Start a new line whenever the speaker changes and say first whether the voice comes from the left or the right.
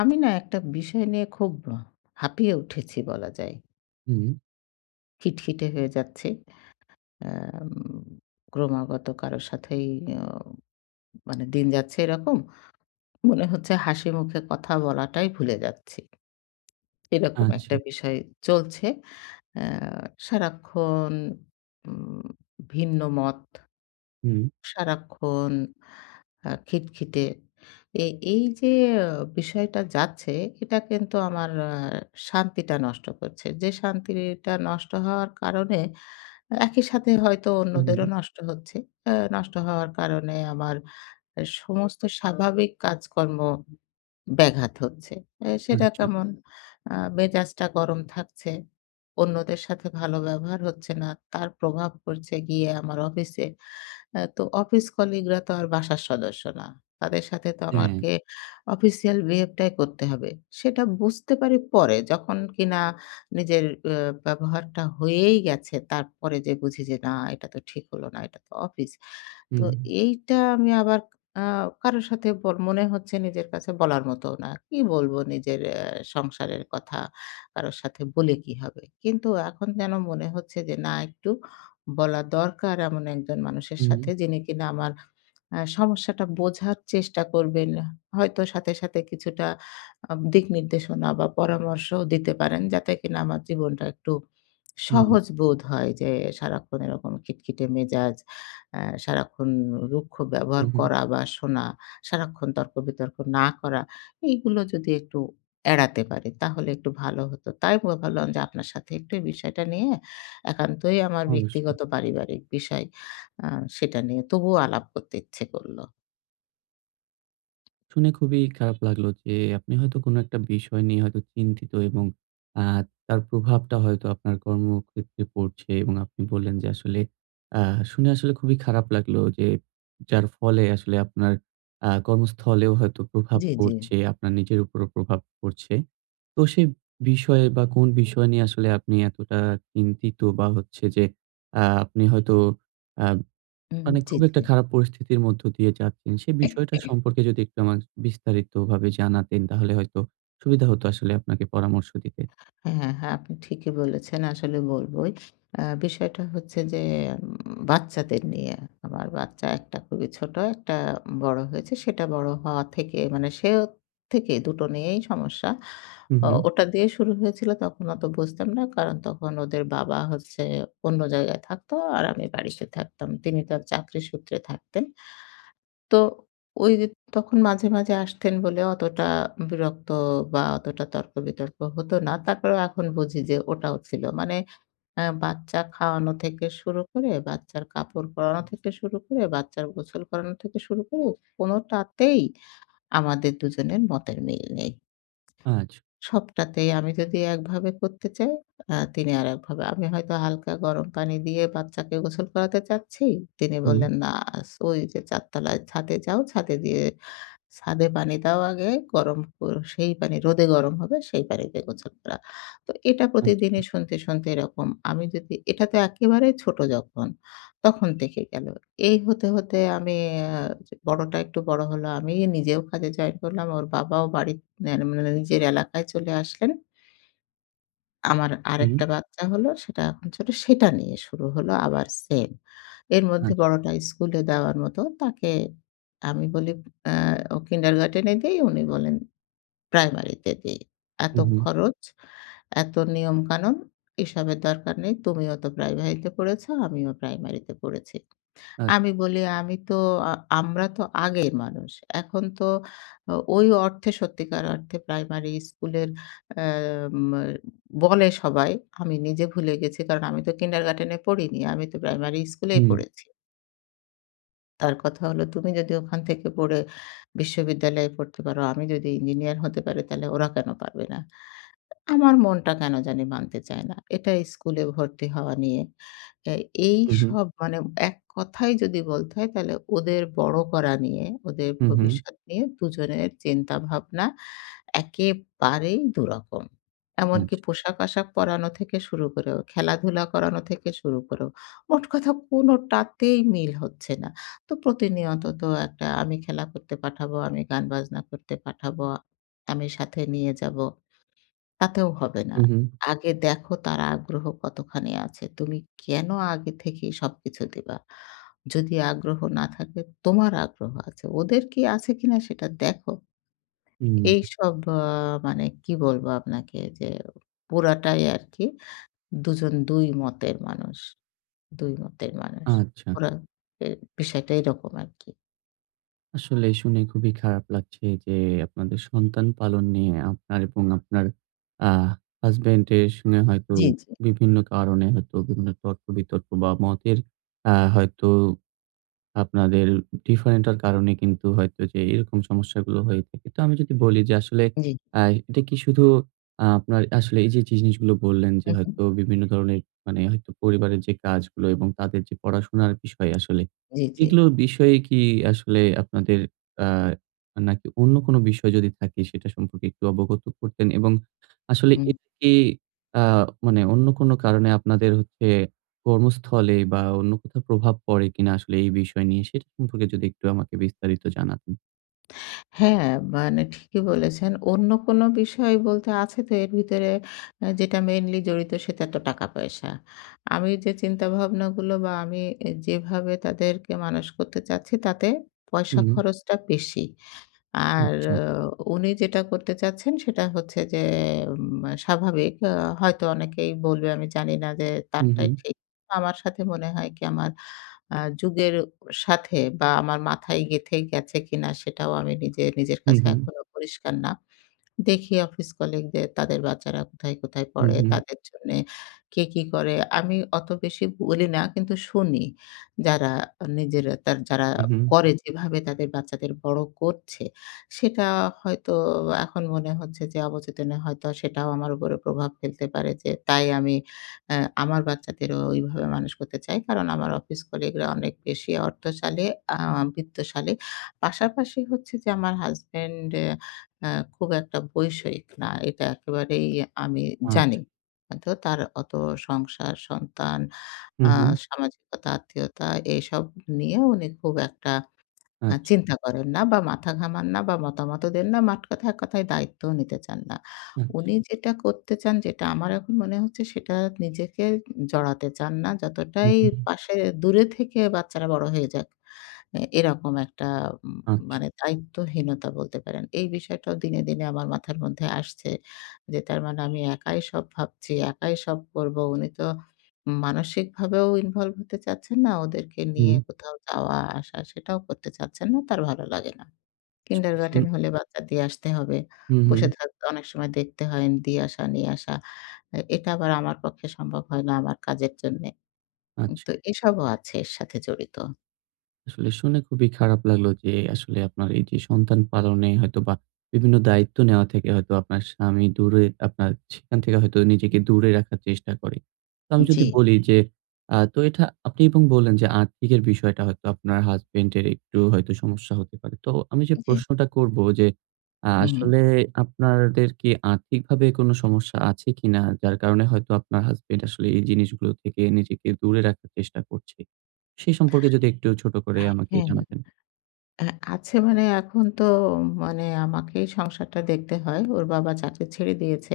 left: আমি না একটা বিষয় নিয়ে খুব হা হাঁপিয়ে উঠেছি, বলা যায়।
right: হুম।
left: খিটখিটে হয়ে যাচ্ছি। এম ক্রমাগত কারো সাথেই আম মানে দিন যাচ্ছে এরকম। মনে হচ্ছে হাসিমুখে কথা বলাটাই ভুলে যাচ্ছি। এরকম একটা
right: আচ্ছা।
left: বিষয় চলছে। আ সারাক্ষণ উম ভিন্ন মত।
right: হুম।
left: সারাক্ষণ আ খিটখিটে। এ এইযে আ বিষয়টা যাচ্ছে, এটা কিন্তু আমার আ শান্তিটা নষ্ট করছে। যে শান্তির ইয়েটা নষ্ট হওয়ার কারণে একই সাথে হয়তো
right: উম হুম।
left: অন্যদেরও নষ্ট হচ্ছে। এ নষ্ট হওয়ার কারণে আমার এ সমস্ত স্বাভাবিক কাজকর্ম ব্যাঘাত হচ্ছে। এ সেটা
right: আচ্ছা।
left: কেমন? আ মেজাজটা গরম থাকছে, অন্যদের সাথে ভালো ব্যবহার হচ্ছে না। তার প্রভাব পড়ছে গিয়ে আমার অফিসে। এ তো অফিস কলিগরা তো আর বাসার সদস্য না। তাদের সাথে তো
right: হ্যাঁ।
left: আমাকে অফিসিয়াল বিহেভটাই করতে হবে। সেটা বুঝতে পারি পরে। যখন কিনা আ নিজের উম ব্যবহারটা হয়েই গেছে। তারপরে যেয়ে বুঝি যে, না, এটা তো ঠিক হল না, এটা তো অফিস। তো
right: হুম।
left: এইটা আমি আবার আ কারো সাথে ব মনে হচ্ছে নিজের কাছে বলার মতো না। কি বলবো নিজের এ সংসারের কথা? কারো সাথে বলে কি হবে? কিন্তু এখন যেন মনে হচ্ছে যে, না, একটু বলা দরকার এমন একজন মানুষের সাথে,
right: হুম।
left: যিনি কিনা আমার সমস্যাটা বোঝার চেষ্টা করবেন। হয়তো সাথে, সাথে কিছুটা আম দিক নির্দেশনা বা, পরামর্শও দিতে পারেন। যাতে কিনা আমার জীবনটা একটু
right: হুম।
left: সহজ বোধ হয় যে, সারাক্ষণ এরকম খিটখিটে মেজাজ, এ সারাক্ষণ উ রুক্ষ
right: উম
left: ব্যবহার
right: হুম।
left: করা বা, শোনা, সারাক্ষণ তর্ক-বিতর্ক না করা। এগুলো যদি একটু এড়াতে পারি, তাহলে একটু ভালো হতো। তাই ম ভাবলাম যে, আপনার সাথে একটু বিষয়টা নিয়ে একান্তই আমার
right: অবশ্যই।
left: ব্যক্তিগত পারিবারিক বিষয়, আ সেটা নিয়ে তবুও আলাপ করতে ইচ্ছে করলো।
right: শুনে খুবই খারাপ লাগলো যে আপনি হয়তো কোনো একটা বিষয় নিয়ে হয়তো চিন্তিত। এবং আ তার প্রভাবটা হয়তো আপনার কর্মক্ষেত্রে পড়ছে এবং আপনি বললেন যে, আসলে আ শুনে আসলে খুবই খারাপ লাগলো যে যার ফলে আসলে আপনার আ কর্মস্থলেও হয়তো প্রভাব
left: জ্বী, জ্বী।
right: পড়ছে, আপনার নিজের উপরও প্রভাব পড়ছে। তো সে বিষয়ে বা কোন বিষয় নিয়ে আসলে আপনি এতটা চিন্তিত বা হচ্ছে যে আ আপনি হয়তো আ
left: হুম, হুম।
right: মানে
left: জ্বী,
right: খুব একটা
left: জ্বী।
right: খারাপ পরিস্থিতির মধ্য দিয়ে যাচ্ছেন। সে বিষয়টা সম্পর্কে যদি একটু আমা বিস্তারিত ভাবে জানাতেন তাহলে হয়তো সুবিধা হতো আসলে আপনাকে পরামর্শ দিতে।
left: হ্যাঁ, হ্যাঁ, হ্যাঁ। আপনি ঠিকই বলেছেন আসলে বলবই। আ বিষয়টা হচ্ছে যে উম বাচ্চাদের নিয়ে। আমার বাচ্চা একটা খুবই ছোট, একটা বড় হয়েছে। সেটা বড় হওয়া থেকে মানে সে থেকে দুটো নিয়েই সমস্যা।
right: হুম,
left: ও
right: হুম।
left: ওটা দিয়ে শুরু হয়েছিল তখন অতো বুঝতাম না। কারণ তখন ওদের বাবা হচ্ছে অন্য জায়গায় থাকতো, আর আমি বাড়িতে থাকতাম। তিনি তার চাকরি সূত্রে থাকতেন। তো ওই তখন মাঝে, মাঝে আসতেন বলে অতটা বিরক্ত বা অতটা তর্ক বিতর্ক হতো না। তারপরেও এখন বুঝি যে ওটাও ছিলো। মানে আ বাচ্চা খাওয়ানো থেকে শুরু করে, বাচ্চার কাপড় পরানো থেকে শুরু করে, বাচ্চার গোছল করানো থেকে শুরু করে কোনটাতেই আমাদের দুজনের মতের মিল নেই।
right: আচ্ছা।
left: সবটাতেই আমি যদি একভাবে করতে চাই আ তিনি আরেকভাবে। আমি হয়তো হালকা গরম পানি দিয়ে বাচ্চাকে গোসল করাতে চাচ্ছি। তিনি
right: হুম।
left: বললেন, "না, আছ ওইযে ৪ তালায় ছাদে যাও। ছাদে দিয়ে ছাদে পানি দাও আগে গরম কর সেই পানি রোদে গরম হবে সেই পানিতে গোসল করাও।" তো এটা প্রতিদিনই
right: আচ্ছা।
left: শুনতে, শুনতে এরকম। আমি যদি এটাতে একেবারে ছোট যখন তখন দেখে গেলো। এই হতে, হতে আমি আ যে বড়টা একটু বড় হলো। আমি নিজেও কাজে জয়েন করলাম। ওর বাবাও বাড়ির [unintelligible] নিজের এলাকায় চলে আসলেন। আমার
right: হুম।
left: আরেকটা বাচ্চা হলো সেটা এখন ছোট। সেটা নিয়ে শুরু হলো আবার সেম। এর মধ্যে
right: আচ্ছা।
left: বড়টা স্কুলে দেওয়ার মতো তাকে আমি বলি আ ও কিন্ডারগার্টেন এ দেই উনি বলেন প্রাইমারিতে দেই।
right: হুম,
left: এতো
right: হুম।
left: খরচ, এতো নিয়ম কানুন এসবের দরকার নেই। তুমিও তো প্রাইমারিতে পড়েছ, আমিও প্রাইমারিতে পড়েছি।
right: আচ্ছা।
left: আমি বলি আমি তো আ আমরা তো আগের মানুষ। এখন তো ও ওই অর্থে সত্যিকার অর্থে প্রাইমারি স্কুলের আ মা বলে সবাই। আমি নিজে ভুলে গেছি। কারণ আমি তো কিন্ডারগার্টেনে পড়িনি। আমি তো প্রাইমারি স্কুলেই
right: হুম, হুম।
left: পড়েছি। তার কথা হলো, "তুমি যদি ওখান থেকে পড়ে বিশ্ববিদ্যালয়ে পড়তে পারো, আমি যদি ইঞ্জিনিয়ার হতে পারি তাইলে ওরা কেনো পারবে না?" আ আমার মনটা কেনো জানি মানতে চায় না। এটাই স্কুলে ভর্তি হওয়া নিয়ে। তা
right: হুম, হুম।
left: এইসব মানে এক কথায় যদি বলতে হয় তাইলে ওদের বড় করা নিয়ে, ওদের
right: হুম, হুম।
left: ভবিষ্যৎ নিয়ে ২ জনের চিন্তা-ভাবনা একেবারেই ২ রকম। এমনকি
right: আচ্ছা।
left: পোশাক-আশাক পরানো থেকে শুরু করেও, খেলাধুলা করানো থেকে শুরু করেও। মোট কথা কোনোটাতেই মিল হচ্ছে না। তো প্রতিনিয়ত তো একটা আমি খেলা করতে পাঠাবো, আমি গান-বাজনা করতে পাঠাবো, আমি সাথে নিয়ে যাবো। তাতেও হবে না।
right: হুম, হুম।
left: "আগে দেখো তার আগ্রহ কতখানি আছে, তুমি কেনো আগে থেকেই সবকিছু দিবা? যদি আগ্রহ না থাকে? তোমার আগ্রহ আছে, ওদের কি আছে কিনা সেটা দেখো।"
right: হুম, হুম।
left: এইসব আ মানে কি বলবো আপনাকে যে পুরাটাই আরকি ২ জন ২ মতের মানুষ, ২ মতের মানুষ।
right: আচ্ছা।
left: ওরা এ বিষয়টা এরকম আরকি।
right: আসলে শুনে খুবই খারাপ লাগছে যে, আপনাদের সন্তান পালন নিয়ে আপনার এবং আপনার আ হাসব্যান্ডের সঙ্গে হয়তো
left: জি, জি।
right: বিভিন্ন কারণে হয়তো বিভিন্ন তর্ক-বিতর্ক বা, মতের আ হয়তো আপনাদের ডিফারেন্টের কারণে কিন্তু হয়তো যে এরকম সমস্যাগুলো হয়ে থাকে। তো আমি যদি বলি যে, আসলে
left: জি।
right: আ এটা কি শুধু আ আপনার আসলে এইযে জিনিসগুলো বললেন যে,
left: হু, হুম।
right: হয়তো বিভিন্ন ধরনের মানে হয়তো পরিবারের যে কাজগুলো এবং তাদের যে পড়াশুনার বিষয় আসলে,
left: জি, জি।
right: এগুলোর বিষয়ে কি আসলে আপনাদের আ নাকি অন্য কোন বিষয় যদি থাকে সেটা সম্পর্কে একটু অবগত করতেন এবং আসলে
left: হুম।
right: এই আ মানে অন্য কোন কারণে আপনাদের হচ্ছে কর্মস্থলে বা, অন্য কোথাও প্রভাব পড়ে কিনা আসলে এই বিষয় নিয়ে? সেটা সম্পর্কে যদি একটু আমাকে বিস্তারিত জানাতেন।
left: হ্যাঁ, মানে ঠিকই বলেছেন। অন্য কোন বিষয় বলতে, আছে তো এর ভিতরে অ্যা যেটা মেইনলি জড়িত, সেটা তো টাকা পয়সা। আমি যে চিন্তা ভাবনাগুলো বা, আমি অ্যা যেভাবে তাদেরকে মানুষ করতে চাচ্ছি, তাতে পয়সা
right: হুম।
left: খরচটা বেশি। আর
right: আচ্ছা।
left: আও উনি যেটা করতে চাচ্ছেন সেটা হচ্ছে যে উম স্বাভাবিক। আ হয়তো অনেকেই বলবে আমি জানি না যে,
right: হু,
left: তারটাই
right: হুম।
left: ঠিক। আমার সাথে মনে হয় কি আমার আ যুগের অ সাথে বা, আমার মাথায় গেঁথে গেছে কিনা, সেটাও আমি নিজে, নিজের
right: হু,
left: কাছে
right: হু।
left: এখনো পরিষ্কার না। দেখি অফিস কলিগদের তাদের বাচ্চারা কোথায়, কোথায়
right: হুম,
left: পড়ে।
right: হুম।
left: তাদের জন্যে কে কি করে। আমি অত বেশি বলি না, কিন্তু শুনি। যারা এ নিজের তার যারা
right: হু, হু।
left: করে যেভাবে তাদের বাচ্চাদের বড় করছে, সেটা হয়তো এখন মনে হচ্ছে যে অবচেতনে হয়তো সেটাও আমার উপর প্রভাব ফেলতে পারে, যে তাই আমি এ আমার বাচ্চাদেরও ওইভাবে মানুষ করতে চাই। কারণ, আমার অফিস কলিগরা অনেক বেশি অর্থশালী আম বিত্তশালী। পাশাপাশি হচ্ছে যে আমার হাসব্যান্ড এ আ খুব একটা বৈষয়িক না। এটা একেবারেই এ আমি জানি।
right: আচ্ছা।
left: আ তো তার অত সংসার, সন্তান
right: হু,
left: আ
right: হু।
left: সামাজিকতা, আত্মীয়তা এসব নিয়ে উনি খুব একটা আ
right: আচ্ছা।
left: চিন্তা করেন না বা, মাথা ঘামান না বা, মতামতও দেন না। মাঠকথায় এক কথায় দায়িত্ব নিতে চান না।
right: আচ্ছা।
left: উনি যেটা করতে চান যেটা আমার এখন মনে হচ্ছে, সেটা নিজেকে উ জড়াতে চান না।
right: হু,
left: যতটাই
right: হু, হু।
left: পাশে দূরে থেকে বাচ্চারা বড় হয়ে যাক। এ এরকম একটা ম
right: আচ্ছা।
left: মানে দায়িত্বহীনতা বলতে পারেন। এই বিষয়টাও দিনে, দিনে আমার মাথার মধ্যে আসছে। যে তার মানে আমি একাই সব ভাবছি, একাই সব করবো। উনি তো মানসিকভাবেও ইনভল্ভ হতে চাচ্ছেন না। ওদেরকে নিয়ে
right: হুম।
left: কোথাও যাওয়া-আসা, সেটাও করতে চাচ্ছেন না। তার ভালো লাগে না। কিন্ডারগার্টেন
right: [unintelligible]
left: হলে বাচ্চা দিয়ে আসতে হবে।
right: হু,
left: বসে
right: হু।
left: থাকতে অনেক সময় দেখতে হয়, দিয়ে আসা, নিয়ে আসা। এ এটা আবার আমার পক্ষে সম্ভব হয় না আমার কাজের জন্যে। উম
right: আচ্ছা।
left: তো এসবও আছে এর সাথে জড়িত।
right: আসলে শুনে খুবই খারাপ লাগলো যে আসলে আপনার এই যে সন্তান পালনে হয়তোবা বিভিন্ন দায়িত্ব নেওয়া থেকে হয়তো আপনার স্বামী দূরে আপনার সেখান থেকে হয়তো নিজেকে দূরে রাখার চেষ্টা করে। তো আমি যদি
left: জ্বী।
right: বলি যে আ তো এটা আপনি এবং বললেন যে আর্থিকের বিষয়টা হয়তো আপনার হাসব্যান্ড এর একটু হয়তো সমস্যা হতে পারে। তো আমি যে
left: জ্বি।
right: প্রশ্নটা করব যে, আ
left: হু, হু।
right: আসলে আপনাদের কি আর্থিকভাবে কোন সমস্যা আছে কিনা? যার কারণে হয়তো আপনার হাসব্যান্ড আসলে এই জিনিসগুলো থেকে নিজেকে দূরে রাখার চেষ্টা করছে? সে সম্পর্কে যদি একটু ছোট করে আমাকে
left: হ্যা, হ্যা, হ্যা।
right: জানাতেন?
left: আ আছে মানে এখন তো মানে আমাকেই সংসারটা দেখতে হয়। ওর বাবা চাকরি ছেড়ে দিয়েছে।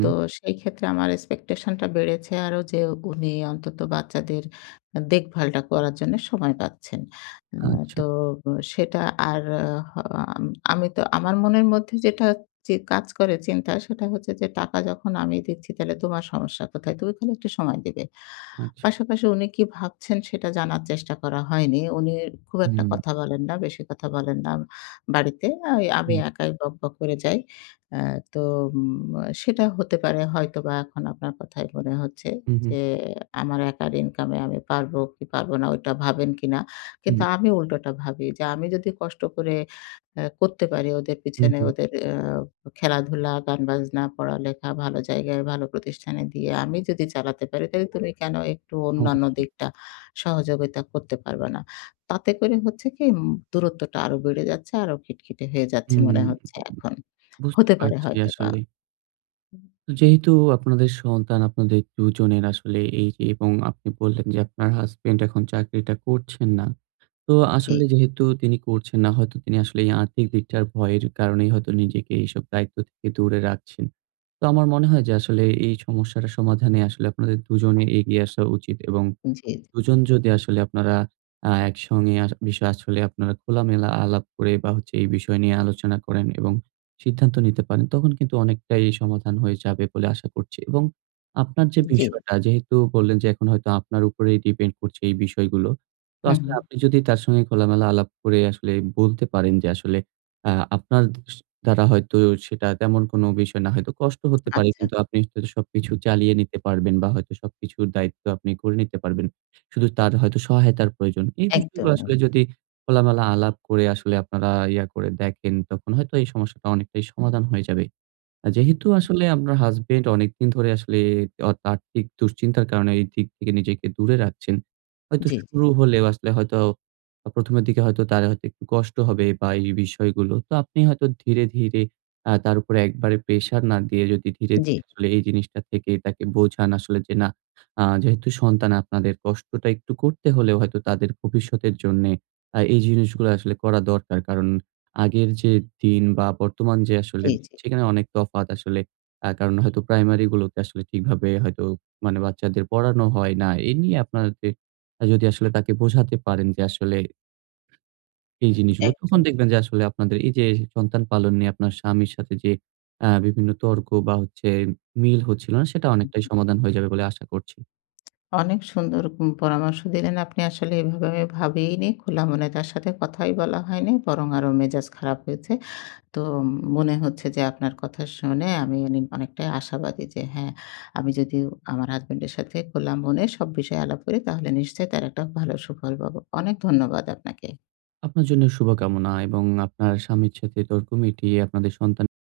left: তো সেই ক্ষেত্রে আমার expectation টা বেড়েছে আরো যে উনি অন্তত বাচ্চাদের আ দেখভালটা করার জন্য সময় পাচ্ছেন। উম
right: আচ্ছা।
left: তো সেটা আর আ হা আম আমি তো আমার মনের মধ্যে যেটা যে কাজ করে চিন্তা সেটা হচ্ছে যে, "টাকা যখন আমিই দিচ্ছি তালে তোমার সমস্যা কোথায়? তুমি খালি একটু সময় দিবে।"
right: আচ্ছা।
left: পাশাপাশি উনি কি ভাবছেন সেটা জানার চেষ্টা করা হয়নি। উনি খুব একটা
right: হুম।
left: কথা বলেন না, বেশি কথা বলেন না বাড়িতে। আই আমি
right: হুম।
left: একাই বকবক করে যাই। আ তো ম আ সেটা হতে পারে হয়তোবা এখন আপনার কথায় মনে হচ্ছে
right: হুম, হুম।
left: যে আমার একার ইনকাম এ আমি পারবো কি পারব না ঐটা ভাবেন কিনা? কিন্তু
right: হুম।
left: আমি উল্টোটা ভাবি যে, "আমি যদি কষ্ট করে এ করতে পারি ওদের
right: হুম,
left: পেছনে
right: হুম।
left: ওদের এ খেলাধুলা, গান বাজনা, পড়ালেখা ভালো জায়গায় ভালো প্রতিষ্ঠানে দিয়ে আমি যদি চালাতে পারি, তাহলে তুমি কেন একটু অন্যান্য
right: অবশ্যই।
left: দিকটা সহযোগিতা করতে পারবা না?" তাতে করে হচ্ছে কি ম দূরত্বটা আরো বেড়ে যাচ্ছে আরো খিটখিটে হয়ে যাচ্ছে
right: হুম,
left: মনে হচ্ছে এখন,
right: বুঝতে
left: হতে পারে
right: পারছি
left: হয়তোবা।
right: আসলে। যেহেতু আপনাদের সন্তান আপনাদের ২ জনের আসলে এই যে এবং আপনি বললেন যে আপনার হাসব্যান্ড এখন চাকরিটা করছেন না। তো
left: জ্বী।
right: আসলে যেহেতু তিনি করছেন না, হয়তো তিনি আসলে এই আর্থিক দিকটার ভয়ের কারণেই হয়তো নিজেকে এইসব দায়িত্ব থেকে দূরে রাখছেন। তো আমার মনে হয় যে আসলে এই সমস্যাটার সমাধানে আসলে আপনাদের ২জনে এগিয়ে আসা উচিত এবং
left: হু, জ্বী।
right: ২ জন
left: জ্বী।
right: যদি আসলে আপনারা আ একসঙ্গে আ বিষয় আসলে আপনারা খোলামেলা আলাপ করে বা হচ্ছে এই বিষয় নিয়ে আলোচনা করেন এবং সিদ্ধান্ত নিতে পারেন তখন কিন্তু অনেকটাই সমাধান হয়ে যাবে বলে আশা করছি। এবং আপনার যে
left: জ্বী।
right: বিষয়টা যেহেতু বললেন যে এখন হয়তো আপনার উপরেই depend করছে এই বিষয়গুলো। তো
left: হু,
right: আসলে
left: হু।
right: আপনি যদি তার সঙ্গে খোলামেলা আলাপ করে আসলে বলতে পারেন যে আসলে আ আপনার দ স দ্বারা হয়তো সেটা তেমন কোন বিষয় না। হয়তো কষ্ট হতে পারে
left: আচ্ছা।
right: কিন্তু আপনি যদি সবকিছু চালিয়ে নিতে পারবেন বা হয়তো সবকিছুর দায়িত্ব আপনি করে নিতে পারবেন। শুধু তার হয়তো সহায়তার প্রয়োজন। এই
left: একদম,
right: বিষয়গুলো আসলে
left: এহ।
right: যদি খোলামেলা আলাপ করে আসলে আপনারা ইয়ে করে দেখেন তখন হয়তো এই সমস্যাটা অনেকটাই সমাধান হয়ে যাবে। আ যেহেতু আসলে আপনার হাসব্যান্ড অনেকদিন ধরে আসলে অত আর্থিক দুশ্চিন্তার কারণে এই দিক থেকে নিজেকে দূরে রাখছেন। হয়তো
left: জ্বী, জ্বী।
right: শুরু হলে আসলে হয়তো ১ম এর দিকে হয়তো তারা হয়তো একটু কষ্ট হবে বা এই বিষয়গুলো। তো আপনি হয়তো ধীরে, ধীরে আ তার উপরে একবারে প্রেশার না দিয়ে যদি ধীরে,
left: জ্বী।
right: ধীরে আসলে এই জিনিসটা থেকে তাকে বোঝান আসলে যে না আ যেহেতু সন্তান আপনাদের কষ্টটা একটু করতে হলেও হয়তো তাদের ভবিষ্যতের জন্যে আ এই জিনিসগুলো আসলে করা দরকার। কারণ আগের যে দিন বা বর্তমান যে আসলে
left: জ্বী, জ্বী।
right: সেখানে অনেক তফাৎ আসলে। আ কারণ হয়তো প্রাইমারি গুলোতে আসলে ঠিকভাবে হয়তো মানে বাচ্চাদের পড়ানো হয় না। এই নিয়ে আপনাদের যদি আসলে তাকে বোঝাতে পারেন যে আসলে এই জিনিসগুলো তখন
left: একদম।
right: দেখবেন যে আসলে আপনাদের এই যে সন্তান পালন নিয়ে আপনার স্বামীর সাথে যে আ বিভিন্ন তর্ক বা হচ্ছে মিল হচ্ছিল না সেটা অনেকটাই সমাধান হয়ে যাবে বলে আশা করছি।
left: অনেক সুন্দর উম পরামর্শ দিলেন। আপনি আসলে এভাবে আমি ভাবিইনি। খোলা মনে তার সাথে কথাই বলা হয়নি। বরং আরো মেজাজ খারাপ হয়েছে। তো ম মনে হচ্ছে যে আপনার কথা শুনে আমি অনেক অনেকটাই আশাবাদী যে হ্যাঁ আমি যদি আমার হাসব্যান্ডের সাথে খোলা মনে সব বিষয়ে আলাপ করি তাহলে নিশ্চয়ই তার একটা ভালো সুফল পাবো। অনেক ধন্যবাদ আপনাকে।
right: আপনার জন্য শুভকামনা এবং আপনার স্বামীর সাথে তর্ক মিটিয়ে আপনাদের সন্তান